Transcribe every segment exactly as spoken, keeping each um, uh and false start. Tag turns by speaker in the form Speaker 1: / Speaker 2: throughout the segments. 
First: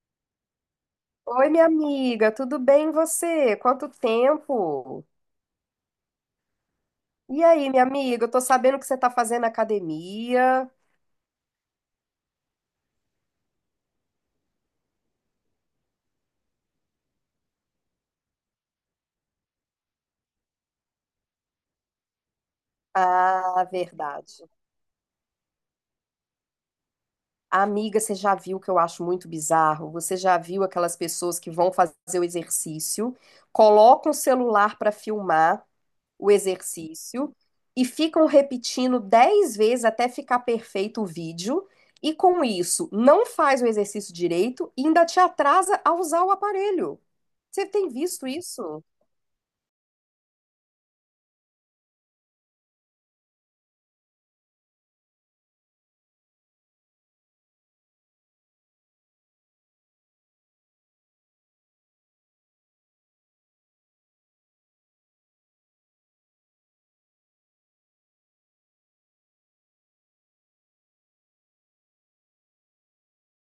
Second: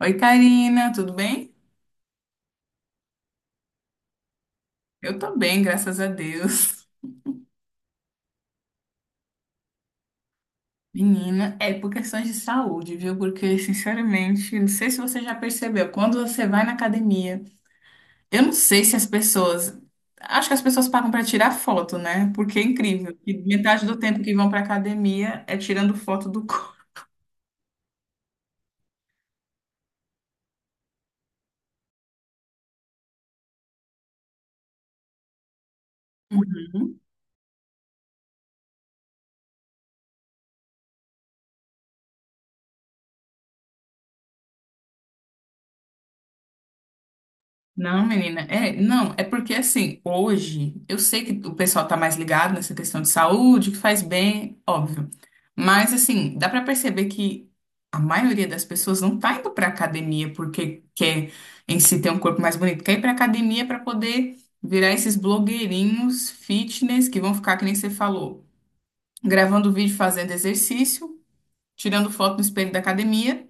Speaker 1: Oi, Karina, tudo
Speaker 2: Oi,
Speaker 1: bem?
Speaker 2: minha amiga, tudo bem e você? Quanto tempo?
Speaker 1: Eu tô bem, graças a Deus.
Speaker 2: E aí, minha amiga, eu tô sabendo que você tá fazendo academia.
Speaker 1: Menina, é por questões de saúde, viu? Porque, sinceramente, não sei se você já percebeu, quando você vai na academia, eu não sei se as pessoas. Acho que as pessoas pagam pra tirar foto, né? Porque é incrível. Que
Speaker 2: Ah,
Speaker 1: metade do tempo que
Speaker 2: verdade.
Speaker 1: vão pra academia é tirando foto do corpo.
Speaker 2: Amiga, você já viu o que eu acho muito bizarro? Você já viu aquelas pessoas que vão fazer o exercício, colocam o celular pra filmar o exercício e ficam repetindo dez vezes até ficar perfeito o vídeo. E com isso, não faz o exercício direito e ainda te atrasa a usar o aparelho. Você tem
Speaker 1: Não,
Speaker 2: visto
Speaker 1: menina, é,
Speaker 2: isso?
Speaker 1: não, é porque assim, hoje, eu sei que o pessoal tá mais ligado nessa questão de saúde, que faz bem, óbvio. Mas assim, dá pra perceber que a maioria das pessoas não tá indo pra academia porque quer em si ter um corpo mais bonito, quer ir pra academia pra poder virar esses blogueirinhos fitness que vão ficar, que nem você falou, gravando vídeo fazendo exercício, tirando foto no espelho da academia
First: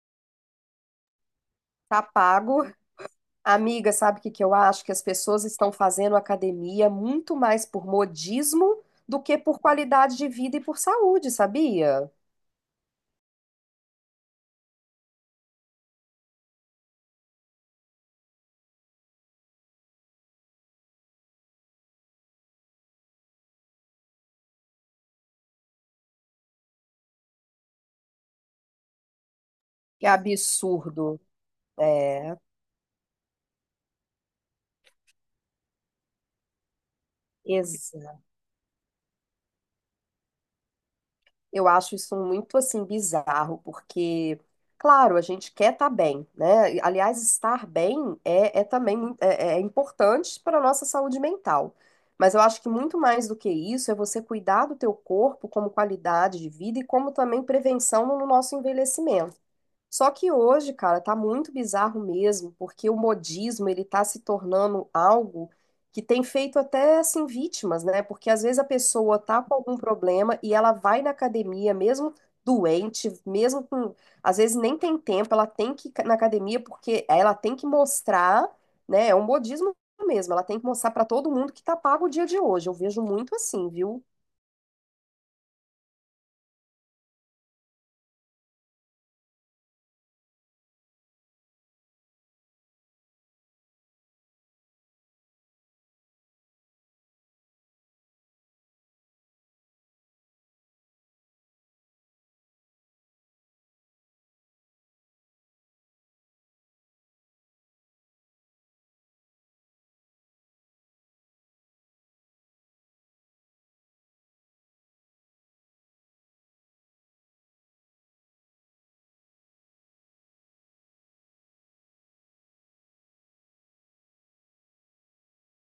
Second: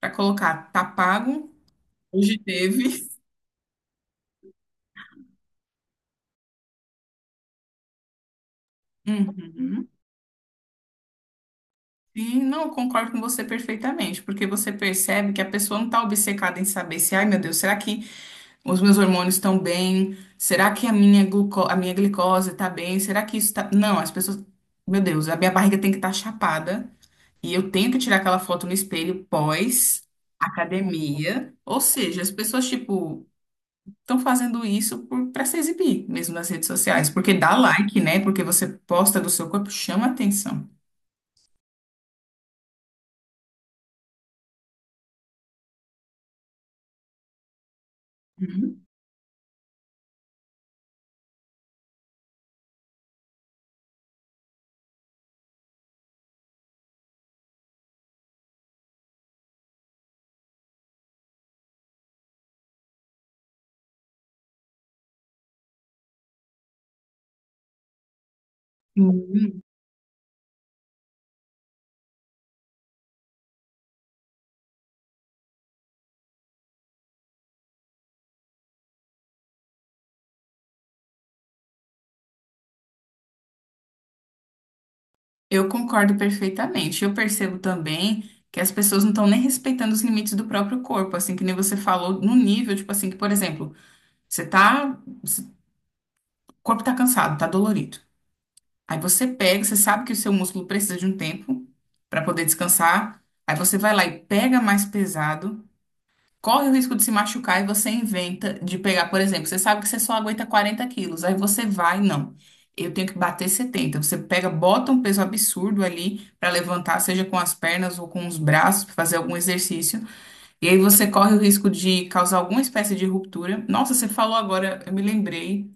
Speaker 1: pra colocar, tá pago,
Speaker 2: Tá
Speaker 1: hoje
Speaker 2: pago.
Speaker 1: teve.
Speaker 2: Amiga, sabe o que que eu acho? Que as pessoas estão fazendo academia muito mais por modismo do que por
Speaker 1: Uhum.
Speaker 2: qualidade de vida e por saúde, sabia?
Speaker 1: Sim, não, eu concordo com você perfeitamente, porque você percebe que a pessoa não está obcecada em saber se, ai meu Deus, será que os meus hormônios estão bem? Será que a minha gluco a minha glicose está bem? Será que isso está. Não, as pessoas. Meu Deus, a minha barriga tem que estar chapada e eu tenho que tirar aquela foto no espelho pós
Speaker 2: Que absurdo.
Speaker 1: academia. Ou seja, as
Speaker 2: É,
Speaker 1: pessoas, tipo, estão fazendo isso para se exibir mesmo nas redes sociais, porque dá like, né? Porque você posta do seu corpo, chama atenção.
Speaker 2: eu acho isso muito assim bizarro, porque, claro, a gente quer estar bem, né? E, aliás, estar bem é, é também mui- é, é importante para a nossa saúde mental. Mas eu acho que muito mais do que isso é você cuidar do teu corpo como qualidade de vida e como também prevenção no nosso envelhecimento. Só que hoje, cara, tá muito bizarro mesmo, porque o modismo, ele tá se tornando algo que tem feito até, assim, vítimas, né? Porque às vezes a pessoa tá com
Speaker 1: Uhum.
Speaker 2: algum problema e ela vai na academia, mesmo doente, mesmo com... Às vezes nem tem tempo, ela tem que ir na academia porque ela tem que mostrar, né? É um modismo mesmo, ela tem que mostrar pra todo mundo que tá pago o dia de hoje. Eu vejo muito assim, viu?
Speaker 1: Eu concordo perfeitamente. Eu percebo também que as pessoas não estão nem respeitando os limites do próprio corpo, assim, que nem você falou, no nível, tipo assim, que, por exemplo, você tá, o corpo tá cansado, tá dolorido. Aí você pega, você sabe que o seu músculo precisa de um tempo para poder descansar. Aí você vai lá e pega mais pesado, corre o risco de se machucar e você inventa de pegar, por exemplo, você sabe que você só aguenta quarenta quilos, aí você vai, não. Eu tenho que bater setenta. Você pega, bota um peso absurdo ali para levantar, seja com as pernas ou com os braços, pra fazer algum exercício. E aí você corre o risco de causar alguma espécie de ruptura. Nossa, você falou agora, eu me lembrei,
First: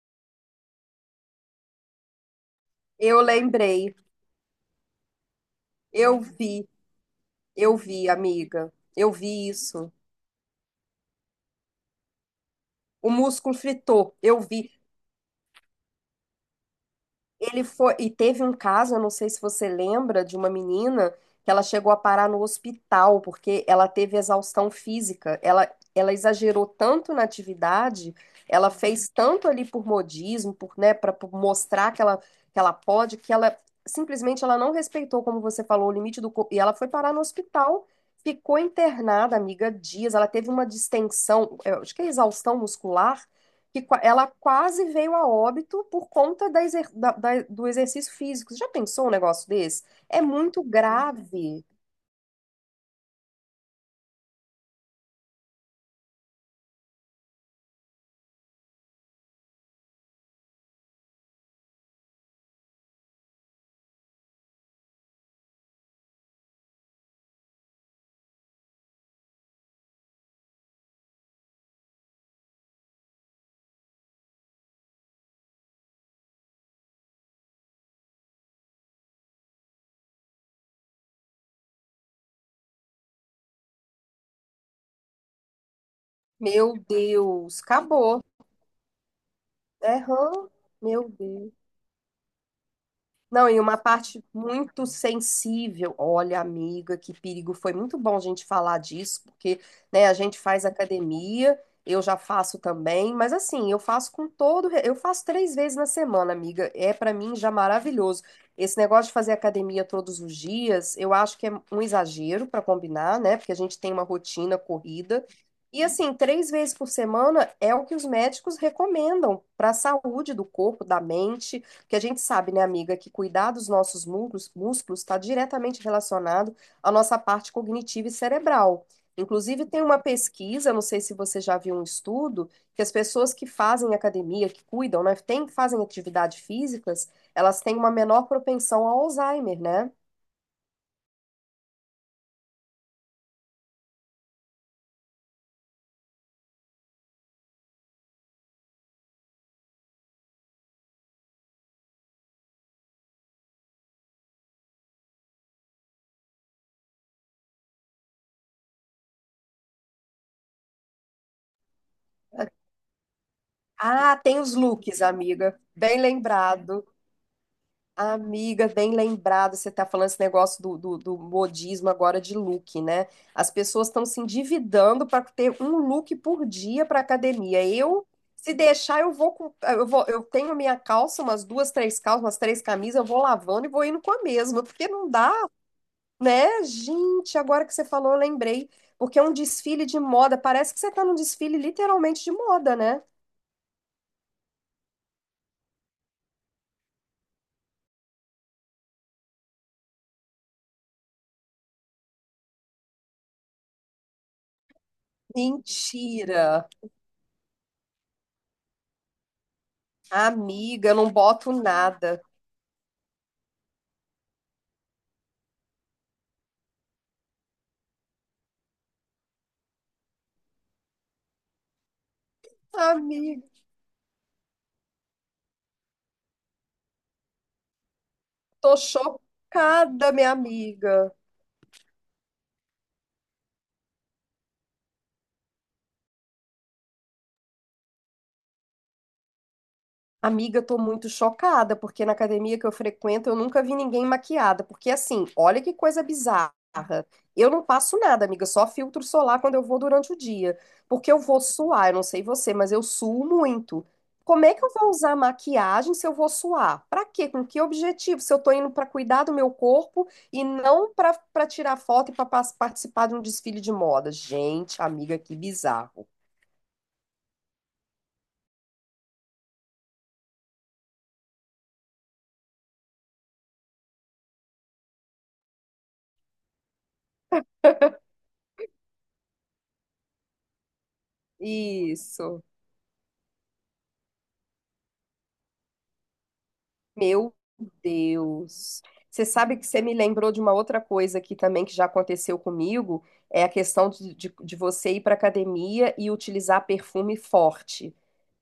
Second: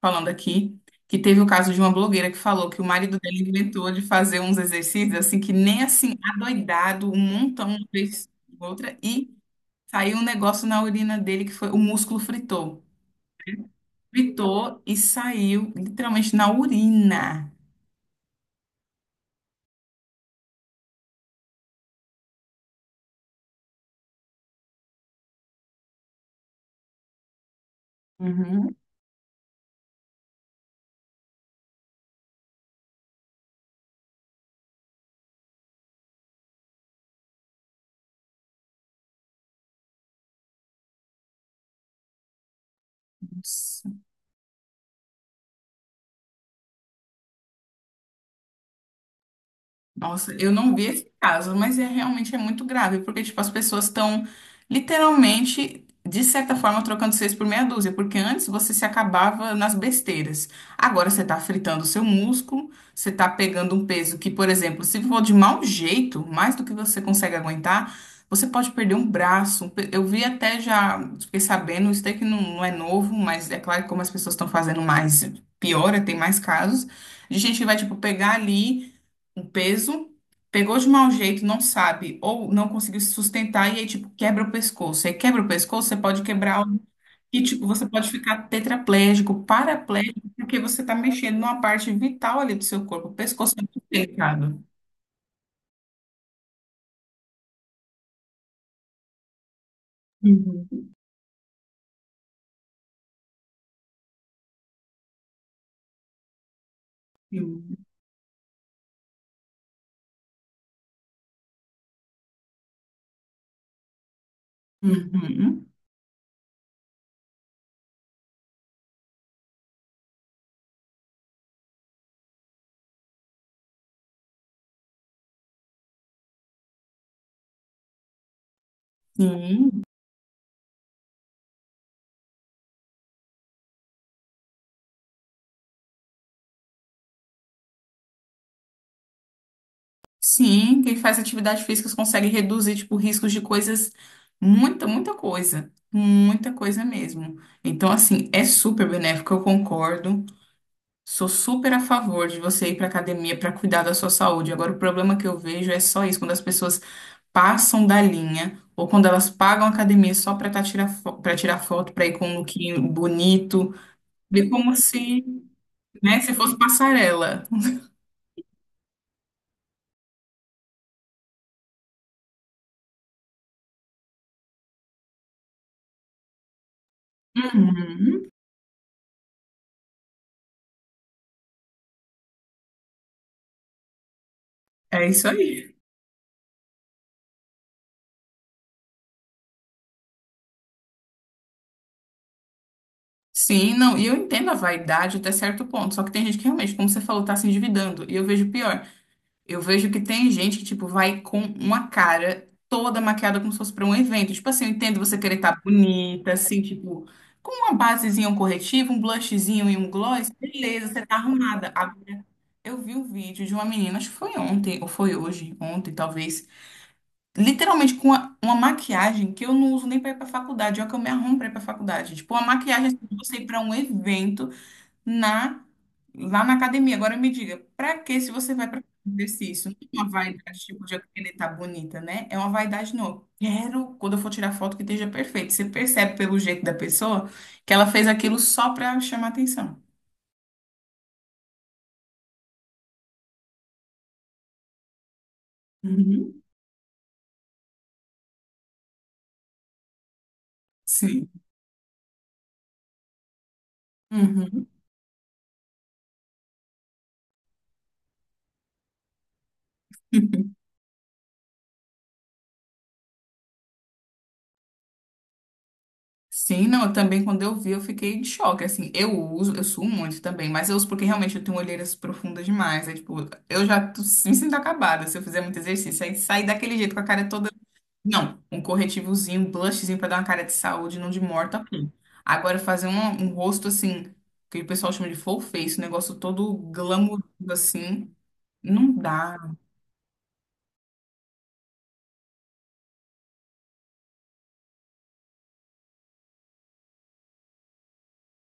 Speaker 1: falando aqui, que teve o caso de uma blogueira que falou que o marido
Speaker 2: Eu
Speaker 1: dela inventou
Speaker 2: lembrei,
Speaker 1: de fazer uns exercícios assim que nem assim,
Speaker 2: eu vi,
Speaker 1: adoidado, um montão,
Speaker 2: eu
Speaker 1: uma
Speaker 2: vi,
Speaker 1: vez,
Speaker 2: amiga,
Speaker 1: outra,
Speaker 2: eu
Speaker 1: e
Speaker 2: vi isso.
Speaker 1: saiu um negócio na urina dele que foi o músculo fritou.
Speaker 2: O músculo fritou, eu vi.
Speaker 1: Fritou e saiu literalmente na urina.
Speaker 2: Ele foi. E teve um caso, eu não sei se você lembra, de uma menina que ela chegou a parar no hospital porque ela teve exaustão física. Ela, ela exagerou tanto na atividade, ela
Speaker 1: Uhum.
Speaker 2: fez tanto ali por modismo, por, né, para mostrar que ela, que ela pode, que ela simplesmente ela não respeitou, como você falou, o limite do corpo. E ela foi parar no hospital. Ficou internada, amiga, dias. Ela teve uma distensão, eu acho que é exaustão muscular, que qua- ela quase veio a óbito por conta da exer- da- da- do exercício físico. Você já pensou um negócio desse? É
Speaker 1: Nossa, eu
Speaker 2: muito
Speaker 1: não vi esse caso,
Speaker 2: grave.
Speaker 1: mas é realmente é muito grave, porque tipo as pessoas estão literalmente de certa forma trocando seis por meia dúzia, porque antes você se acabava nas besteiras. Agora você está fritando o seu músculo, você está pegando um peso que, por exemplo, se for de mau jeito, mais do que você consegue aguentar, você pode perder um braço, um pe- eu vi até já, fiquei sabendo, isso daí que não, não é novo, mas é claro que como as pessoas estão fazendo mais, piora, tem mais casos de gente que vai tipo pegar ali um peso, pegou de mau jeito, não sabe, ou não conseguiu se sustentar, e aí, tipo, quebra o pescoço. Aí quebra o pescoço, você pode quebrar
Speaker 2: Meu
Speaker 1: algo que,
Speaker 2: Deus,
Speaker 1: tipo, você pode
Speaker 2: acabou.
Speaker 1: ficar tetraplégico, paraplégico,
Speaker 2: Aham,
Speaker 1: porque você tá
Speaker 2: meu
Speaker 1: mexendo
Speaker 2: Deus.
Speaker 1: numa parte vital ali do seu corpo. O
Speaker 2: Não,
Speaker 1: pescoço
Speaker 2: e
Speaker 1: é
Speaker 2: uma
Speaker 1: muito
Speaker 2: parte
Speaker 1: delicado.
Speaker 2: muito sensível. Olha, amiga, que perigo. Foi muito bom a gente falar disso, porque, né, a gente faz
Speaker 1: Uhum.
Speaker 2: academia, eu já faço também, mas assim, eu faço com todo, re- eu faço três vezes na semana, amiga. É pra mim já maravilhoso. Esse negócio de fazer academia todos os dias, eu acho que é um exagero para combinar, né? Porque a gente tem uma rotina corrida.
Speaker 1: Uhum.
Speaker 2: E assim, três vezes por semana é o que os médicos recomendam para a saúde do corpo, da mente. Porque a gente sabe, né, amiga, que cuidar dos nossos músculos músculos está diretamente relacionado à nossa parte cognitiva e cerebral. Inclusive,
Speaker 1: Sim.
Speaker 2: tem uma pesquisa, não sei se você já viu um estudo, que as pessoas que fazem academia, que cuidam, né, tem, fazem atividade físicas, elas têm uma menor propensão ao Alzheimer, né?
Speaker 1: Sim, quem faz atividade física consegue reduzir, tipo, riscos de coisas, muita, muita coisa, muita coisa mesmo. Então, assim, é super benéfico, eu concordo. Sou super a favor de você ir para academia para cuidar da sua saúde. Agora, o problema que eu vejo é só isso, quando as pessoas passam da linha ou quando elas pagam a academia só para tirar, para tirar foto, para ir com um lookinho bonito,
Speaker 2: Ah, tem
Speaker 1: de
Speaker 2: os
Speaker 1: como
Speaker 2: looks,
Speaker 1: se,
Speaker 2: amiga. Bem
Speaker 1: né, se fosse
Speaker 2: lembrado.
Speaker 1: passarela.
Speaker 2: Amiga, bem lembrado, você está falando esse negócio do, do, do modismo agora de look, né? As pessoas estão se endividando para ter um look por dia para academia. Eu,
Speaker 1: Uhum.
Speaker 2: se deixar, eu vou, com- eu vou, eu tenho a minha calça, umas duas, três calças, umas três camisas, eu vou lavando e vou indo com a mesma, porque
Speaker 1: É
Speaker 2: não
Speaker 1: isso
Speaker 2: dá,
Speaker 1: aí.
Speaker 2: né? Gente, agora que você falou, eu lembrei, porque é um desfile de moda, parece que você está num desfile literalmente de moda, né?
Speaker 1: Sim, não, e eu entendo a vaidade até certo ponto, só que tem gente que realmente, como você falou, tá se endividando. E eu vejo pior. Eu vejo que tem gente que, tipo, vai com uma cara toda maquiada como se fosse pra um evento. Tipo assim, eu entendo você querer estar bonita, assim,
Speaker 2: Mentira,
Speaker 1: tipo, com uma basezinha, um corretivo, um blushzinho e um gloss,
Speaker 2: amiga,
Speaker 1: beleza,
Speaker 2: eu
Speaker 1: você
Speaker 2: não
Speaker 1: tá
Speaker 2: boto
Speaker 1: arrumada.
Speaker 2: nada.
Speaker 1: Agora, eu vi um vídeo de uma menina, acho que foi ontem, ou foi hoje, ontem talvez, literalmente com uma, uma maquiagem que eu não uso nem pra ir pra faculdade, é o que eu me arrumo pra ir pra faculdade. Tipo, uma maquiagem assim, pra você ir
Speaker 2: Amiga.
Speaker 1: pra um evento na, lá na academia. Agora me diga, para que se você vai
Speaker 2: Tô
Speaker 1: para exercício? Não é uma
Speaker 2: chocada, minha
Speaker 1: vaidade, tipo, de eu
Speaker 2: amiga.
Speaker 1: querer estar bonita, né? É uma vaidade, não. Eu quero, quando eu for tirar foto, que esteja perfeito. Você percebe pelo jeito da pessoa que ela fez aquilo só para chamar atenção.
Speaker 2: Amiga, tô muito chocada, porque na academia que eu frequento eu nunca vi ninguém maquiada. Porque assim, olha que coisa
Speaker 1: Uhum.
Speaker 2: bizarra. Eu não passo nada, amiga, só filtro solar quando eu vou durante o dia. Porque eu
Speaker 1: Sim.
Speaker 2: vou suar, eu não sei você, mas eu suo muito. Como é que
Speaker 1: Uhum.
Speaker 2: eu vou usar maquiagem se eu vou suar? Pra quê? Com que objetivo? Se eu tô indo pra cuidar do meu corpo e não pra para tirar foto e pra pas- participar de um desfile de moda. Gente, amiga, que bizarro.
Speaker 1: Sim, não, eu também quando eu vi eu fiquei de choque, assim, eu uso, eu suo muito também, mas eu uso porque realmente eu tenho olheiras profundas demais, é tipo, eu já tô- me sinto acabada se eu fizer muito exercício, aí sair daquele jeito com a cara toda. Não, um corretivozinho, um blushzinho pra dar uma cara de saúde, não de morta, ok.
Speaker 2: Isso.
Speaker 1: Agora fazer um, um rosto assim, que o pessoal chama de full face, um negócio todo glamuroso
Speaker 2: Meu
Speaker 1: assim,
Speaker 2: Deus.
Speaker 1: não
Speaker 2: Você
Speaker 1: dá.
Speaker 2: sabe que você me lembrou de uma outra coisa aqui também que já aconteceu comigo, é a questão de, de, de você ir para academia e utilizar perfume forte.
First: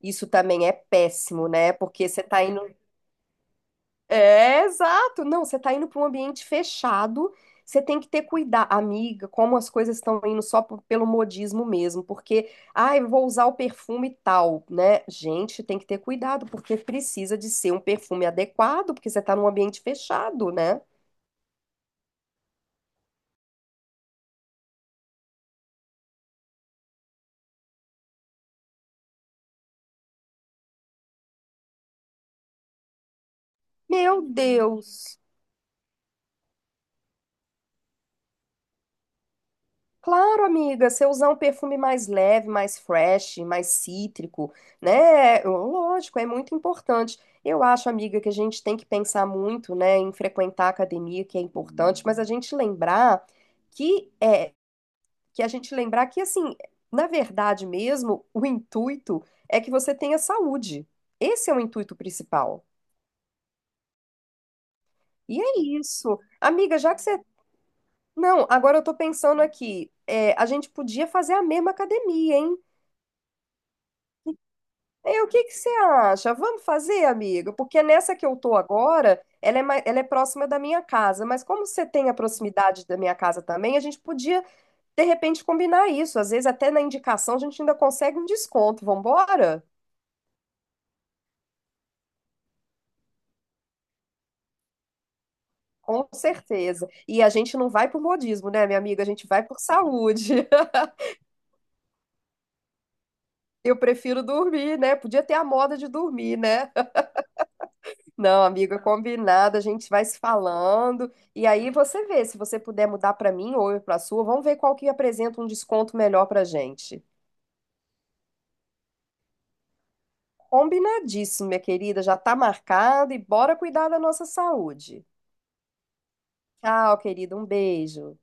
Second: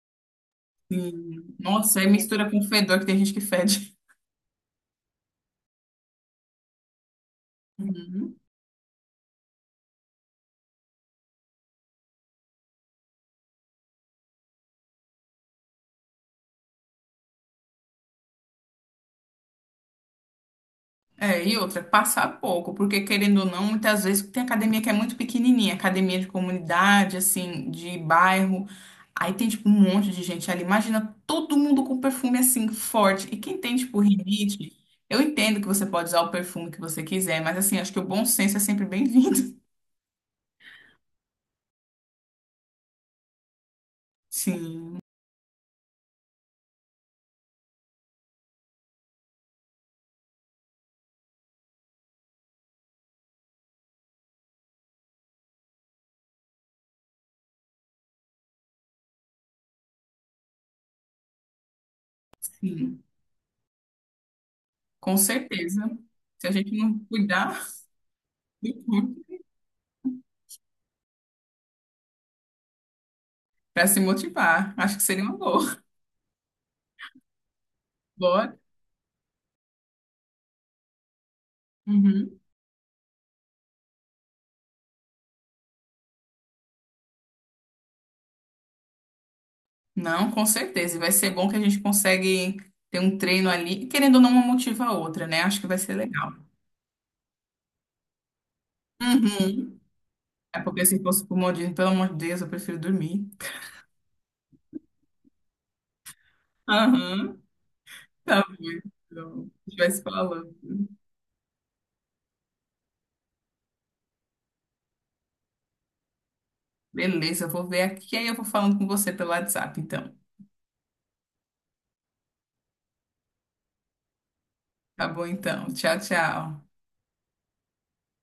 Speaker 2: Isso também é péssimo,
Speaker 1: Assim.
Speaker 2: né?
Speaker 1: Nossa, aí
Speaker 2: Porque você está
Speaker 1: mistura
Speaker 2: indo
Speaker 1: com fedor que tem gente que fede.
Speaker 2: é, exato. Não, você tá indo para um ambiente fechado, você tem que ter
Speaker 1: Uhum.
Speaker 2: cuidado, amiga, como as coisas estão indo só p- pelo modismo mesmo, porque, ai, eu vou usar o perfume tal, né? Gente, tem que ter cuidado, porque precisa de ser um perfume adequado, porque você tá num ambiente fechado, né?
Speaker 1: É, e outra, passar pouco, porque querendo ou não, muitas vezes tem academia que é muito pequenininha, academia de comunidade, assim, de bairro. Aí tem, tipo, um monte de gente ali. Imagina todo mundo com perfume, assim, forte. E quem tem, tipo,
Speaker 2: Meu
Speaker 1: rinite,
Speaker 2: Deus.
Speaker 1: eu entendo que você pode usar o perfume que você quiser, mas, assim, acho que o bom senso é sempre bem-vindo.
Speaker 2: Claro, amiga, você usar um perfume mais leve, mais fresh, mais cítrico,
Speaker 1: Sim,
Speaker 2: né? Lógico, é muito importante. Eu acho, amiga, que a gente tem que pensar muito, né, em frequentar a academia, que é importante, mas a gente lembrar que é que a gente lembrar que assim, na verdade mesmo, o intuito é que você tenha saúde. Esse é o intuito principal.
Speaker 1: sim, com
Speaker 2: E é
Speaker 1: certeza.
Speaker 2: isso.
Speaker 1: Se a gente
Speaker 2: Amiga, já
Speaker 1: não
Speaker 2: que você
Speaker 1: cuidar
Speaker 2: Não, agora eu
Speaker 1: do
Speaker 2: tô
Speaker 1: corpo
Speaker 2: pensando aqui, é, a gente podia fazer a mesma academia, hein?
Speaker 1: pra se motivar, acho que
Speaker 2: Ei,
Speaker 1: seria
Speaker 2: o
Speaker 1: uma
Speaker 2: que que você
Speaker 1: boa.
Speaker 2: acha? Vamos fazer, amiga? Porque nessa que eu
Speaker 1: Bora.
Speaker 2: tô agora, ela é, mai- ela é próxima da minha casa, mas como você tem a
Speaker 1: Uhum.
Speaker 2: proximidade da minha casa também, a gente podia, de repente, combinar isso. Às vezes, até na indicação, a gente ainda consegue um desconto. Vambora?
Speaker 1: Não, com certeza. E vai ser bom que a gente consegue ter um treino ali, e querendo ou não, uma motiva a outra, né? Acho que vai ser
Speaker 2: Com
Speaker 1: legal.
Speaker 2: certeza. E a gente não vai por modismo, né, minha amiga? A gente vai por
Speaker 1: Uhum.
Speaker 2: saúde.
Speaker 1: É porque se fosse por modismo, pelo amor de Deus, eu prefiro dormir.
Speaker 2: Eu prefiro dormir, né? Podia ter a moda de dormir, né?
Speaker 1: Aham.
Speaker 2: Não,
Speaker 1: Tá
Speaker 2: amiga,
Speaker 1: bom. Então,
Speaker 2: combinado. A
Speaker 1: a gente
Speaker 2: gente
Speaker 1: vai se
Speaker 2: vai se
Speaker 1: falando.
Speaker 2: falando. E aí você vê, se você puder mudar para mim ou eu para sua, vamos ver qual que apresenta um desconto melhor para gente.
Speaker 1: Beleza, eu vou ver aqui, aí eu vou falando com você pelo WhatsApp, então.
Speaker 2: Combinadíssimo, minha querida. Já tá marcado e bora cuidar da nossa
Speaker 1: Tá
Speaker 2: saúde.
Speaker 1: bom, então. Tchau, tchau.
Speaker 2: Tchau, querida. Um beijo.